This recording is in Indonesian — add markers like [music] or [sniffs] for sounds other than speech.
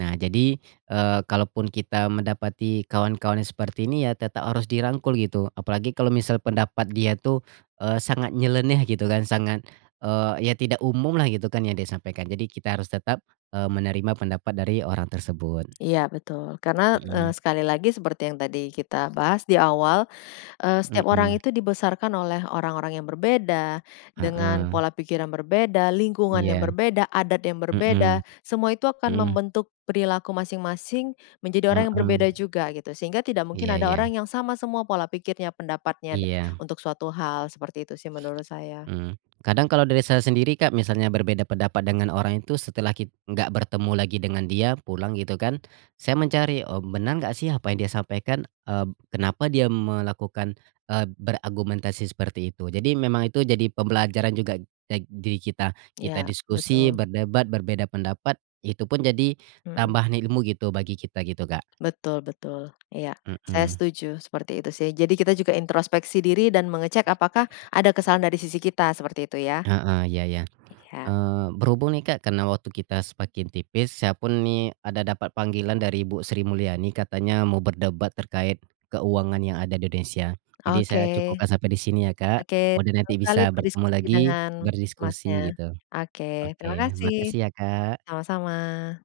Nah jadi, eee, kalaupun kita mendapati kawan-kawan yang seperti ini ya, tetap harus dirangkul gitu. Apalagi kalau misal pendapat dia tuh, eee, sangat nyeleneh gitu kan, sangat, eee, iya tidak umumlah gitu kan yang dia sampaikan. Jadi kita harus tetap, eee, menerima pendapat dari orang tersebut. Iya betul karena, eee, Mhm. sekali lagi seperti yang tadi kita bahas di awal, eee, setiap orang Mhm. itu dibesarkan oleh orang-orang yang berbeda, dengan Heeh. pola pikir yang berbeda, lingkungan yang Iya. berbeda, adat yang Mhm. berbeda. Semua itu akan Mhm. membentuk perilaku masing-masing menjadi orang yang Heeh. berbeda juga gitu sehingga tidak mungkin Iya ada iya. orang yang sama semua pola pikirnya, pendapatnya da Iya. untuk suatu hal, seperti itu sih menurut [sniffs] saya. Mmm. Kadang kalau dari saya sendiri, Kak, misalnya berbeda pendapat dengan orang itu setelah kit enggak bertemu lagi dengan dia, pulang gitu kan. Saya mencari, "Oh, benar enggak sih apa yang dia sampaikan?" eb "kenapa dia melakukan," eee, "beragumentasi seperti itu." Jadi memang itu jadi pembelajaran juga teg diri kita kita Iya, diskusi, betul. berdebat, berbeda pendapat itu pun jadi Mhm. tambahan ilmu gitu, bagi kita gitu, Kak. Betul betul. Iya, saya Mhm. setuju seperti itu sih. Jadi kita juga introspeksi diri dan mengecek apakah ada kesalahan dari sisi kita seperti itu ya? Heeh, iya iya. Iya. Eee, berhubung nih, Kak, karena waktu kita semakin tipis, saya pun nih ada dapat panggilan dari Ibu Sri Mulyani katanya mau berdebat terkait keuangan yang ada di Indonesia. Jadi Oke, saya cukupkan sampai di sini ya, Kak. oke Mudahan nanti senang sekali bisa bertemu berdiskusi lagi, dengan Masnya. berdiskusi gitu. Oke, terima Oke, kasih. makasih ya, Kak. Sama-sama.